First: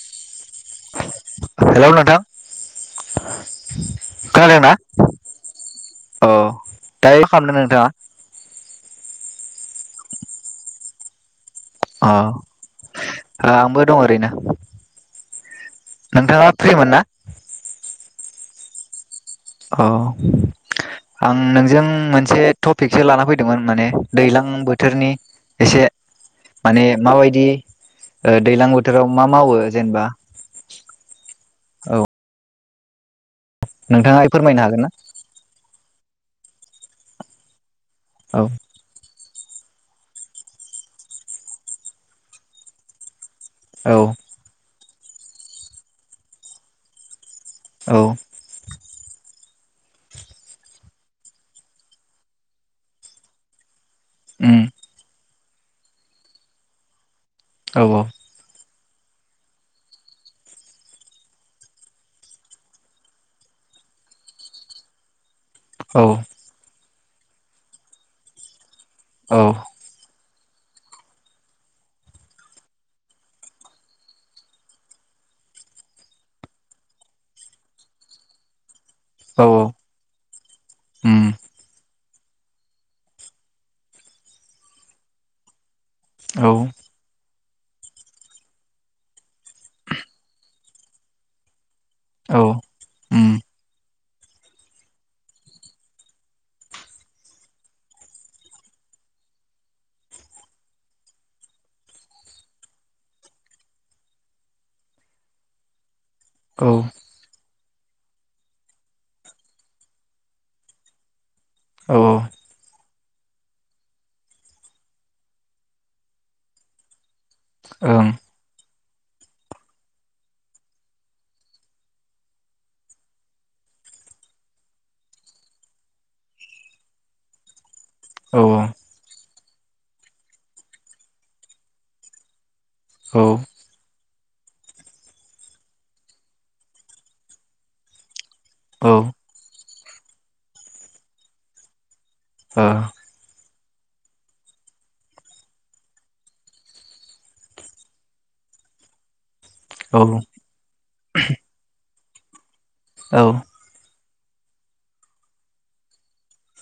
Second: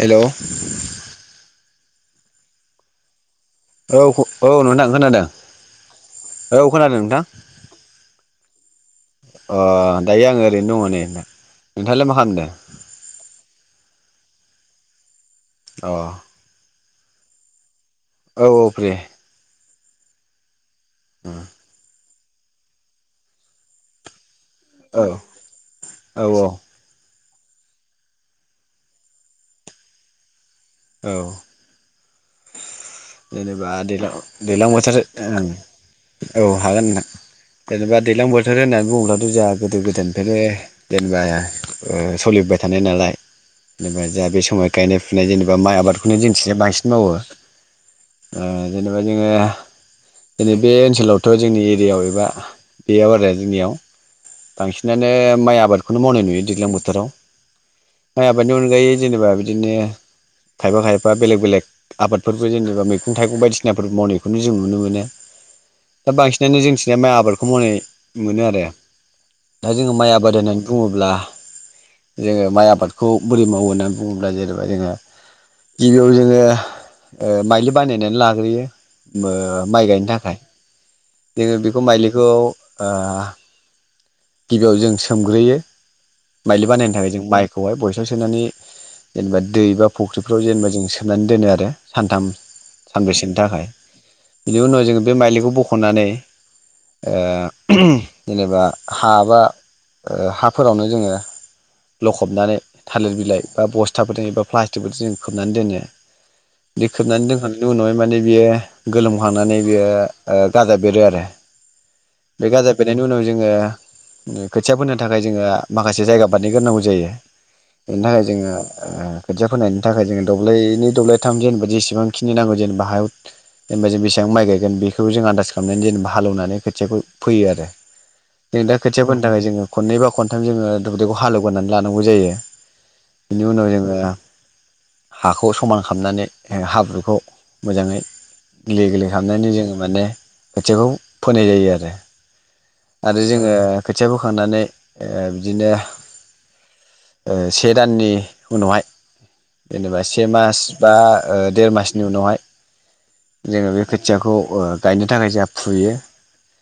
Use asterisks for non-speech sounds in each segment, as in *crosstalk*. Hello hello नोंथां औ औ खोनादोंना नोंथां खोनादों औ औ खोनादों नोंथां दायो खालामदों नोंथाङा अ दायो आङो ओरैनो दङ नै नोंथाङालाय अ मा खालामदों आंबो दं ओरैनो अ नोंथाङा फ्रिमोन ना औ औ फ्रि अ आं नोंजों मोन मोनसे टपिकसो लान फैदोंमोन माने दैलां औ बोथोरनि एसे औ माने माबायदि बिदि ओ दैलां बोथोराव मा मावो जेनेबा औ औ जेनेबा नोंथाङा दैलांङाव फोरमायनो दैलां हागोन ना बोथोर ओं औ हागोन नोंथां जेनेबा दैलां औ बोथोर होननानै बुङोब्लाथ' जा गोदो गोदायनिफ्रायनो जेनेबा ओ सोलिबोय थानाय नालाय औ बेबा दा बे समाव गायनाय फुनाय जेनेबा माइ आबादखौनो जोंनिथिंजाय बांसिन मावो औ ओ जेनेबा जोङो जोंनि बे ओनसोलावथ' जोंनि एरियायाव एबा बेयाव आरो जोंनियाव उम बांसिनानो माइ आबादखौनो मावनाय नुयो दैज्लां बोथोराव औ माइ आबादनि अनगायै जेनेबा बिदिनो खायफा खायफा बेलेग बेलेग आबादफोरबो जेनेबा मैगं थाइगं बायदिसिनाफोर मावनायखौनो जों नुनो मोनो औ दा बांसिनानो जोंनि जे माइ आबादखौ मावनाय मोनो आरो औ दा जोङो माइ आबाद होनाय बुङोब्ला जोङो माइ आबादखौ बोरै मावो होननानै बुङोब्ला जेनेबा जोङो गिबियाव जोङो ओ माइलि बानायनानै लाग्रोयो औ ओ माइ गायनो थाखाय उम नोङो बेखौ माइलि आ गिबियाव जों सोमग्रोयो औ बायलि बानायनो थाखाय जों माइ खौहाय बयसाव सोनानै जेनेबा दै बा फुख्रिफ्राव जेनेबा जों सोननानै दोनो आरो सानथाम औ उम सानब्रैसोनि थाखाय बिनि उनाव जोङो बे माइलिखौ बख'नानै जेनेबा हाबा हाफोरावनो जोङो लखबनानै थालिर बिलाइ बा बस्थाफोरजों एबा प्लास्टिकफोरजों जों खोबनानै दोनो औ दिखोबनानै दोंनो बेनि उनावहाय माने बियो गोलोमखांनानै बियो गाजा बेरो आरो औ बेनि उनाव जोङो खोथिया फोनो थाखाय जोङो माखासे जायगा बानायहग्रोनांगौ जायो बेनि ओं थाखाय जोङो ओ खोथिया फोनायनि थाखाय जोङो दब्लायनि दब्लायथाम जेनेबा जेसेबां खिनि नांगौ जेनेबा हायाव जेनेबा जों बेसेबां माइ गायगोन बेखौ जों आन्दाज खालामनानै जेनेबा हाल एवनानै खोथियाखौ फोयो आरो औ जों दा खोथिया फोनो जोङो खनै बा खनथाम जोङो दुब्लिखौ हाल एवगोननानै लानांगौ जायो औ बिनि उनाव हाखौ समान खालामनानै हाब्रुखौ मोजाङै गेलै औ ओ गलै हाबनायनि जोङो माने खोथियाखौ फोनाय जायो आरो औ आरो जोङो खोथिया बोखांनानै बिदिनो से दाननि उनावहाय जेनेबा से मास बा देरमासनि बिनि उनावहाय औ जोङो बे खोथियाखौ गायनो थाखाय जों फुयो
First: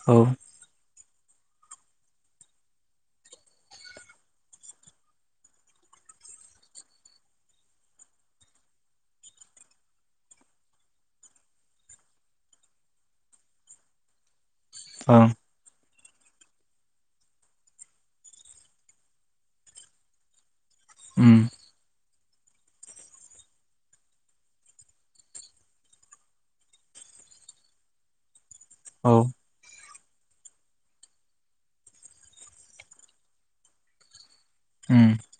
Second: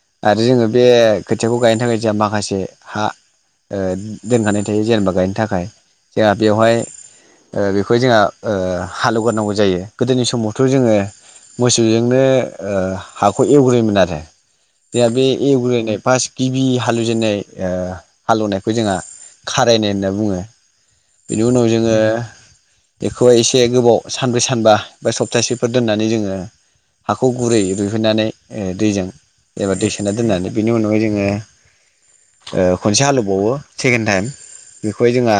औ औ आरो जोङो बे खोथियाखौ गायनो थाखाय जोंहा माखासे हा दोनखानाय थायो जेनेबा गायनो थाखाय जोंहा बेवहाय बेखौ जोंहा हालेवगोरनांगौ जायो गोदोनि समावथ' जोङो मोसौजोंनो हाखौ एवग्रोयोमोन आरो दे ओं बे एग्रैनाय फार्सत गिबि हालौवजेननाय हालौवनायखौ जोंहा खारायनाय होनना बुङो बेनि उम उनाव जोङो बेखौहाय एसे गोबाव सानब्रै सानबा बा सप्तासेफोर दोननानै जोङो हाखौ गुरै रुहैनानै दैजों औ एबा दै होना दोननानै बेनि अनावगाय जोङो खनसे हालौबावो सेकेणड टाइम बेखौहाय उम जोंहा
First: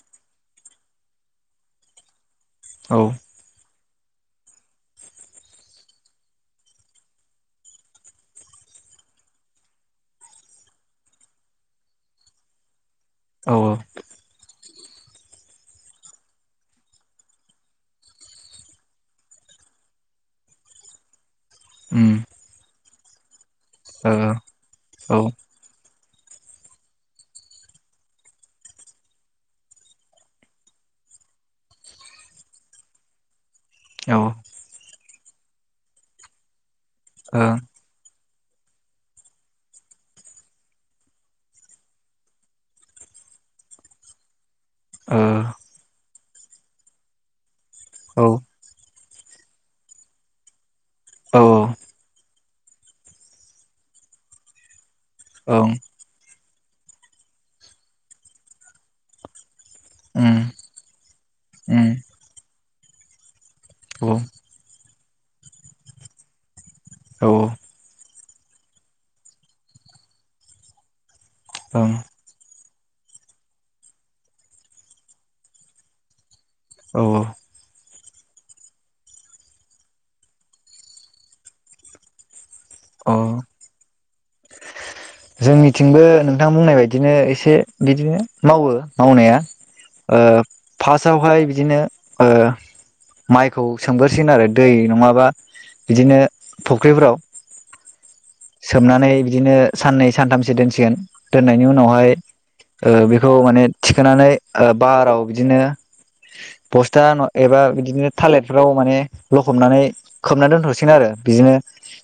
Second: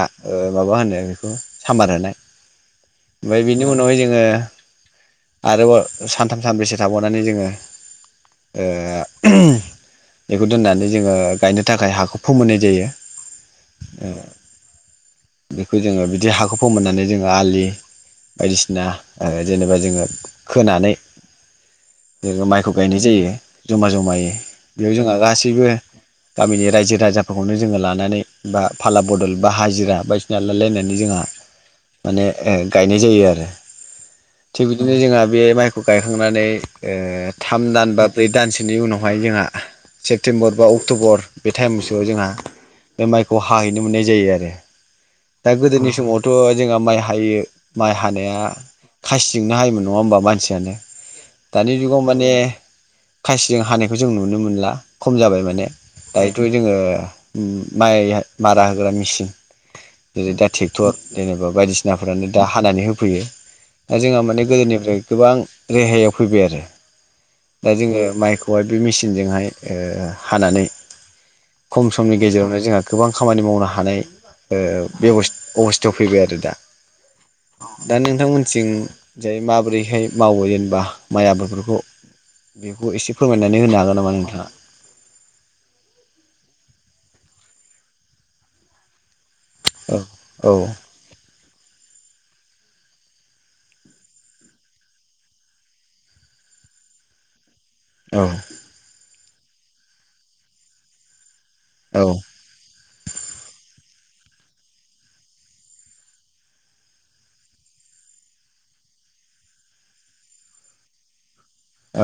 माबा होनो बेखौ सामबार होनाय औ ओमफाय बिनि उनावहाय जोङो आरोबाव सानथाम सानब्रैसो थाबावनानै जोङो ओ बेखौ दोननानै जोङो गायनो थाखाय हाखौ फोमोननाय जायो औ बेखौ जोङो बिदि हाखौ फोमोननानै जोङो आलि बायदिसिना जेनेबा जोङो खोनानै उम बे माइहुं गायनाय जायो जमा ओ जमायै जोंहा औ गासैबो गामिनि रायजो राजाफोरखौनो जोङो लानानै बा फाला बदल बा हाजिरा बायदिसिना लालायनानै जोंहा माने गायनाय जायो आरो ओ थिग बिदिनो जोंहा बे माइखौ गायखांनानै ओ थाम दानबा ब्रै दानसेनि उनावहाय जोंहा सेप्तेम्बर बा अक्ट'बर बे टाइमसोआव जोंहा बे माइखौ हाहैनो मोननाय जायो आरो दा गोदानि समाव थ' जोंहा माइ हायो माइ हानाया खासिजोंनो हायोमोन नङा होमबा मानसियानो ओ औ दानि जुगाव माने खासिजों हानायखौ जों नुनो मोनो ला खम जाबाय माने ओं दा दाथु जोङो माइ मारा होग्रा मेसिन जेरै उम दा ट्रेक्टर जेनेबा उम बायदिसिनाफ्रानो दा हानानै होफैयो दा औ जोंहा माने गोदोनिफ्राय गोबां रेहायाव फैबाय आरो औ दा जोङो माइखौ खौहाय बे मेसिनजोंहाय ओ हानानै खम ओं समनि गेजेरावनो जोंहा गोबां खामानि मावनो हानाय ओ बे अबस्थायाव फैबाय आरो दा औ दा नोंथांमोनथिं जाय माबोरैहाय मावो जेनेबा माइ आबादफोरखौ बेखौ अ एसे फोरमायनानै होनो हागोन नामा नोंथाङा जोंनिथिंबो नोंथां बुंनाय बायदिनो एसे बिदिनो मावो मावनाया औ ओ औ फासावहाय बिदिनो ओ माइखौ सोमगोरोसिगोन आरो दै नङाबा बिदिनो फख्रिफ्राव औ सोमनानै बिदिनो साननै सानथामसो दोनसिगोन दोननायनि उनावहाय औ ओ बेखौ माने थिखोनानै ओ बाराव बिदिनो बस्था एबा बिदिनो थालेटफोराव माने लखबनानै खोबना दोनथसिगोन आरो बिदिनो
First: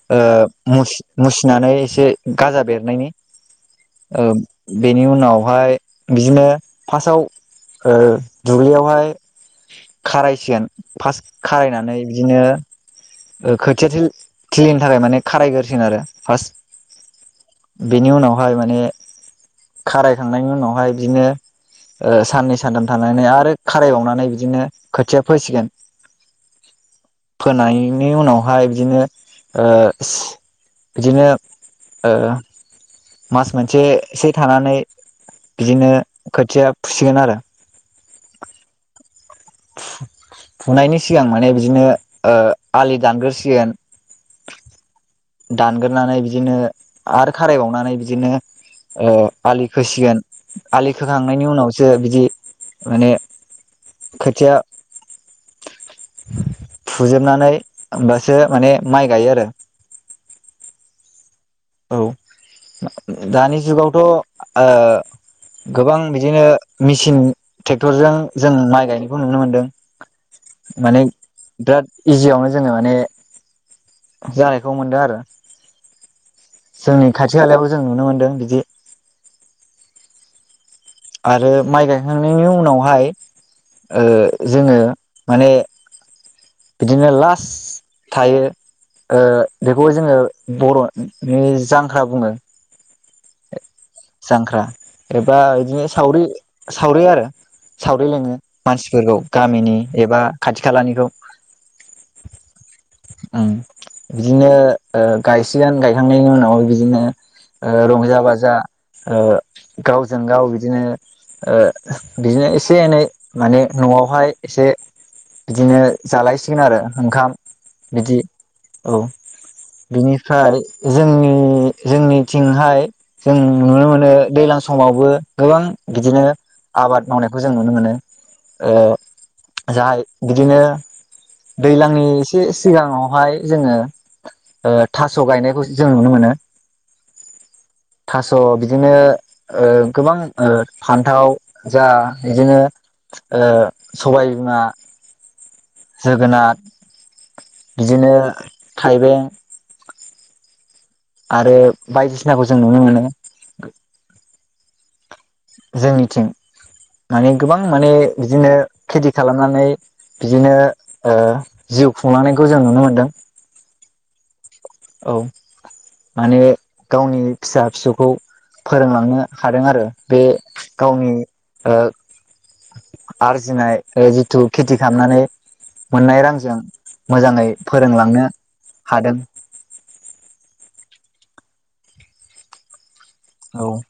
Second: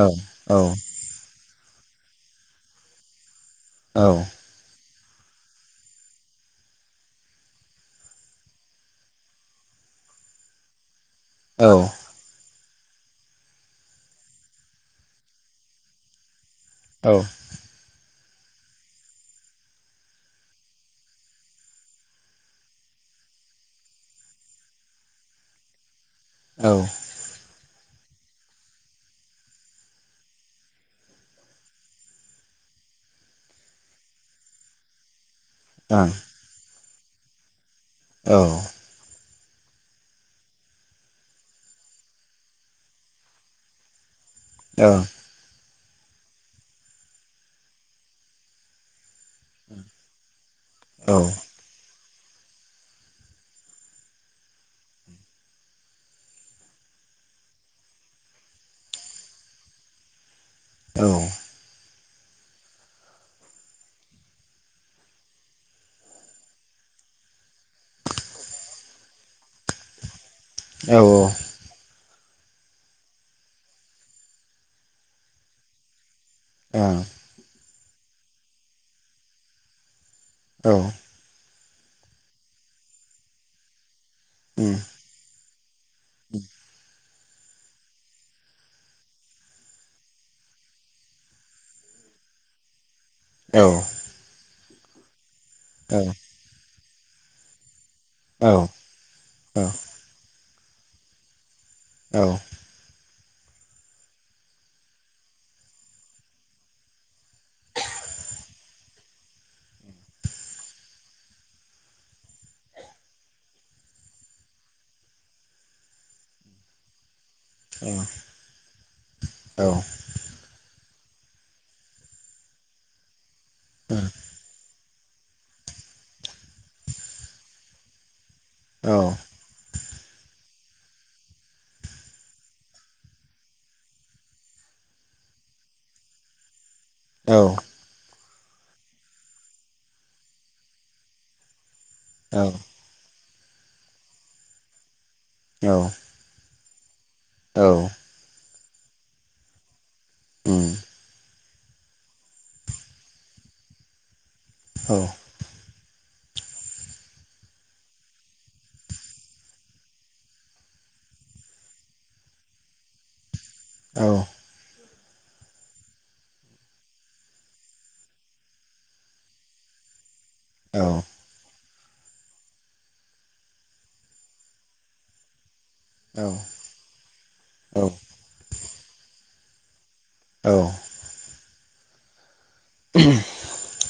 औ औ मुस फिसिनानै एसे गाजा बेरनायनि औ बेनि उनावहाय बिदिनो फार्स्टआव ओ दुब्लियावहाय खारायसिगोन फार्स्ट औ खारायनानै बिदिनो ओ खोथिया थिलिनि थाखाय माने खारायग्रोसिन आरो फास औ बेनि उनाव बेहाय माने खारायखांनायनि उनावहाय बिदिनो ओ साननै सानथाम थानानै आरो खारायबावनानै बिदिनो खोथिया फोसिगोन। औ फोनाय नि उनावहाय बिदिनो ओ बिदिनो ओ मास मोनसेसो थानानै बिदिनो ओं औ खोथिया फुसिगोन आरो। औ फुनायनि सिगां माने बिदिनो ओ आलि दानग्रोसिगोन। औ दानग्रोनानै बिदिनो आरो खारायबावनानै बिदिनो ओ आालि खोसिगोन। आलि खोखांनायनि औ उनावसो बिदि जि माने खोथिया फुजोबनानै होमबासो माने माइ गायो आरो। औ औ दानि जुगावथ ओ गोबां बिदिनो मेचिन ट्रेक्टरजों जों माइ गायनायखौ नुनो मोनदों। माने बिराद इजियावनो जोङो माने जानायखौ मोनदों आरो। जोंनो खाथि खालायाव जों नुनो मोनदों बिदि औ आरो माइ गायखांनायनि उनावहाय ओ जोङो उम माने *inaudible* बिदिनो लास थायो ओ बेखौ जोङो बर'नि जांख्रा बुङो। औ जांख्रा एब बा बिदिनो औ सावरि सावरि आरो। सावरि लिङो औ मानसिफोरखौ गामिनि एबा खाथि खालानिखौ औ ओम बिदिनो ओ गायसिगोन गायखांनायनि उनाव बिदिनो ओ रंजा बाजा ओ गावजों गाव बिदिनो बिदिनो ओ एसे एनै माने न'आवहाय एसे बिदिनो जालायसिगोन आरो ओंखाम औ बिदि औ औ बिनिफ्राय जोंनि जोंनिथिंहाय जों नुनो औ मोनो दैज्लां समावबो गोबां बिदिनो आबाद मावनायखौ जों नुनो मोनो ओ जाय बिदिनो दैज्लांनि एसे सिगाङावहाय जोङो ओ थास' गायनायखौ जों नुनो मोनो औ स' बिदिनो ओ गोबां फान्थाव जा बिदिनो ओ सबाय बिमा औ जोगोनार औ बिदिनो थाइबें ओं आरो बायदिसिनाखौ जों नुनो मोनो औ जोंनिथिं माने गोबां माने बिदिनो खेथि खालामनानै बिदिनो ओ जिउ खुंलांनायखौ जों नुनो मोनदों औ औ माने गावनि फिसा फिसौखौ फोरोंलांनो हादों आरो बे गावनि ओ आरजिनाय जिथु खेथि खालामनानै मोननाय रांजों मोजाङै फोरोंलांनो हादों औ *unintelligible* औ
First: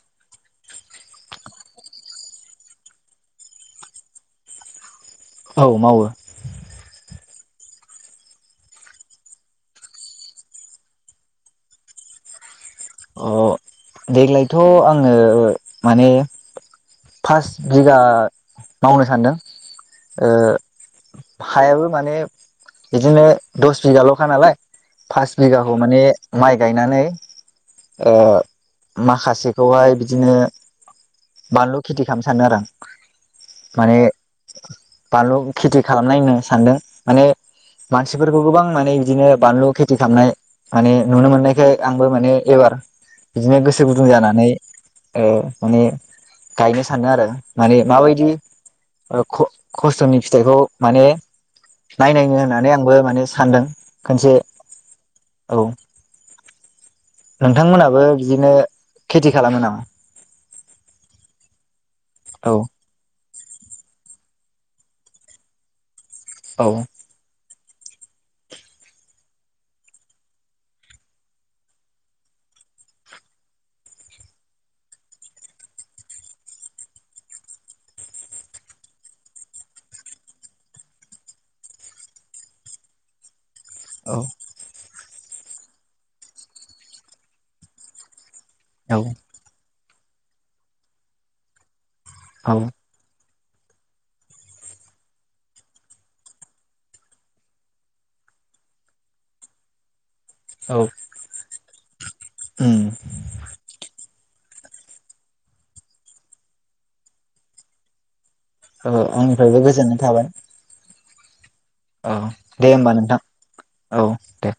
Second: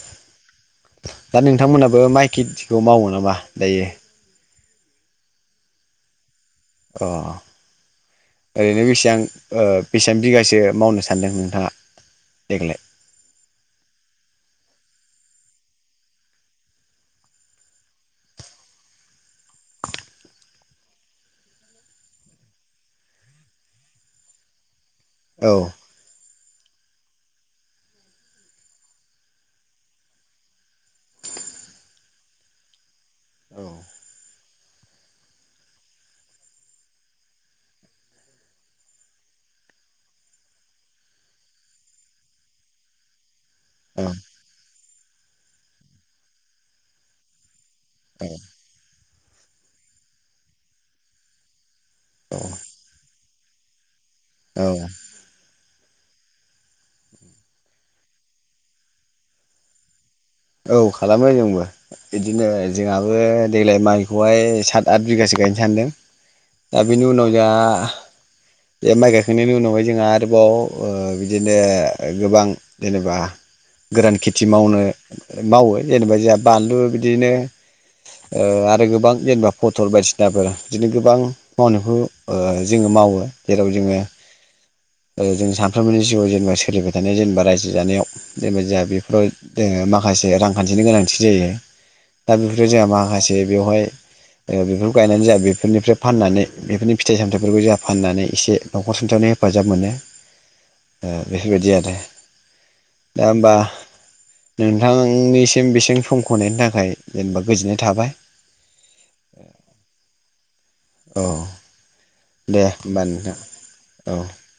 दा नोंथांमोनहाबो माइ खेथिखौ मावो नामा दायो औ मावो अ ओरैनो बेसेबां ओ बेसेबां बिगासो मावनो सानदों नोंथाङा देग्लाय अ देग्लायथ' आङो माने फास बिगा मावनो सान्दों ओ हायाबो माने बिदिनो दस बिगाल'खा नालाय फास औ बिघाखौ माने माइ गायनानै ओ माखासेखौहाय बिदिनो बानलु खेथि खालामनो सानदों आरो आं औ माने बानलु खेथि खालामनाय होननो सानदों माने मानसिफोरखौ गोबां माने बिदिनो बानलु खेथि खालामनाय माने नुनो मोननायखाय आंबो माने एबार बिदिनो गोसो गुदुं जानानै ओ माने गायनो सानो आरो माने औ माबायदि ओ ख खस्थ'नि फिथाइखौ माने नायनाय नो होननानै आंबो माने सानदों खनसे औ औ नोंथांमोनाबो बिदिनो खेथि खालामो नामा? औ खालामो जोंबो बिदिनो औ जोंहाबो देग्लाय माइखौ खहाय साथ आथ बिगासो गायनो सानदों औ दा बिनि उनाव जाहा आ बे माइ गायखांनायनि उनावहाय जोंहा आरोबाव ओ बिदिनो गोबां जेनेबा गोरान खेथि मावनो मावो जेनेबा जोहा बानलु बिदिनो ओ आरो गोबां जेनेबा पथल बायदिसिनाफोर बिदिनो गोबां मावनायखौ ओ जोङो मावो। जेराव जोङो औ ओ जों सानफ्रोमनि जिउआव जेनेबा सोलिबाय थानाय जेनेबा रायजो जानायाव जेनेबा जाहा बेफोराव औ जोङो मा खासे रांखान्थिनि गोनांथि जायो दा बेफोरो जोहा माखासे बेवहाय ओ बेफोरखौ गायनानै जोंहा बेफोरनिफ्राय फाननानै बेफोरनि फिथाइ सामथायाइफोरखौ जोहा फाननानै एसे न'खर सुंथानायाव हेफाजाब मोनो। औ ओ बेफोरबायदि आरो उम दा होमबा नोंथांनिसिम बेसिम समख' होनायनि थाखाय जेनेबा गोजोननाय थाबाय। अ आंनिफ्रायबो गोजोननाय थाबाय औ औ दे होमबा नोंथां औ दे।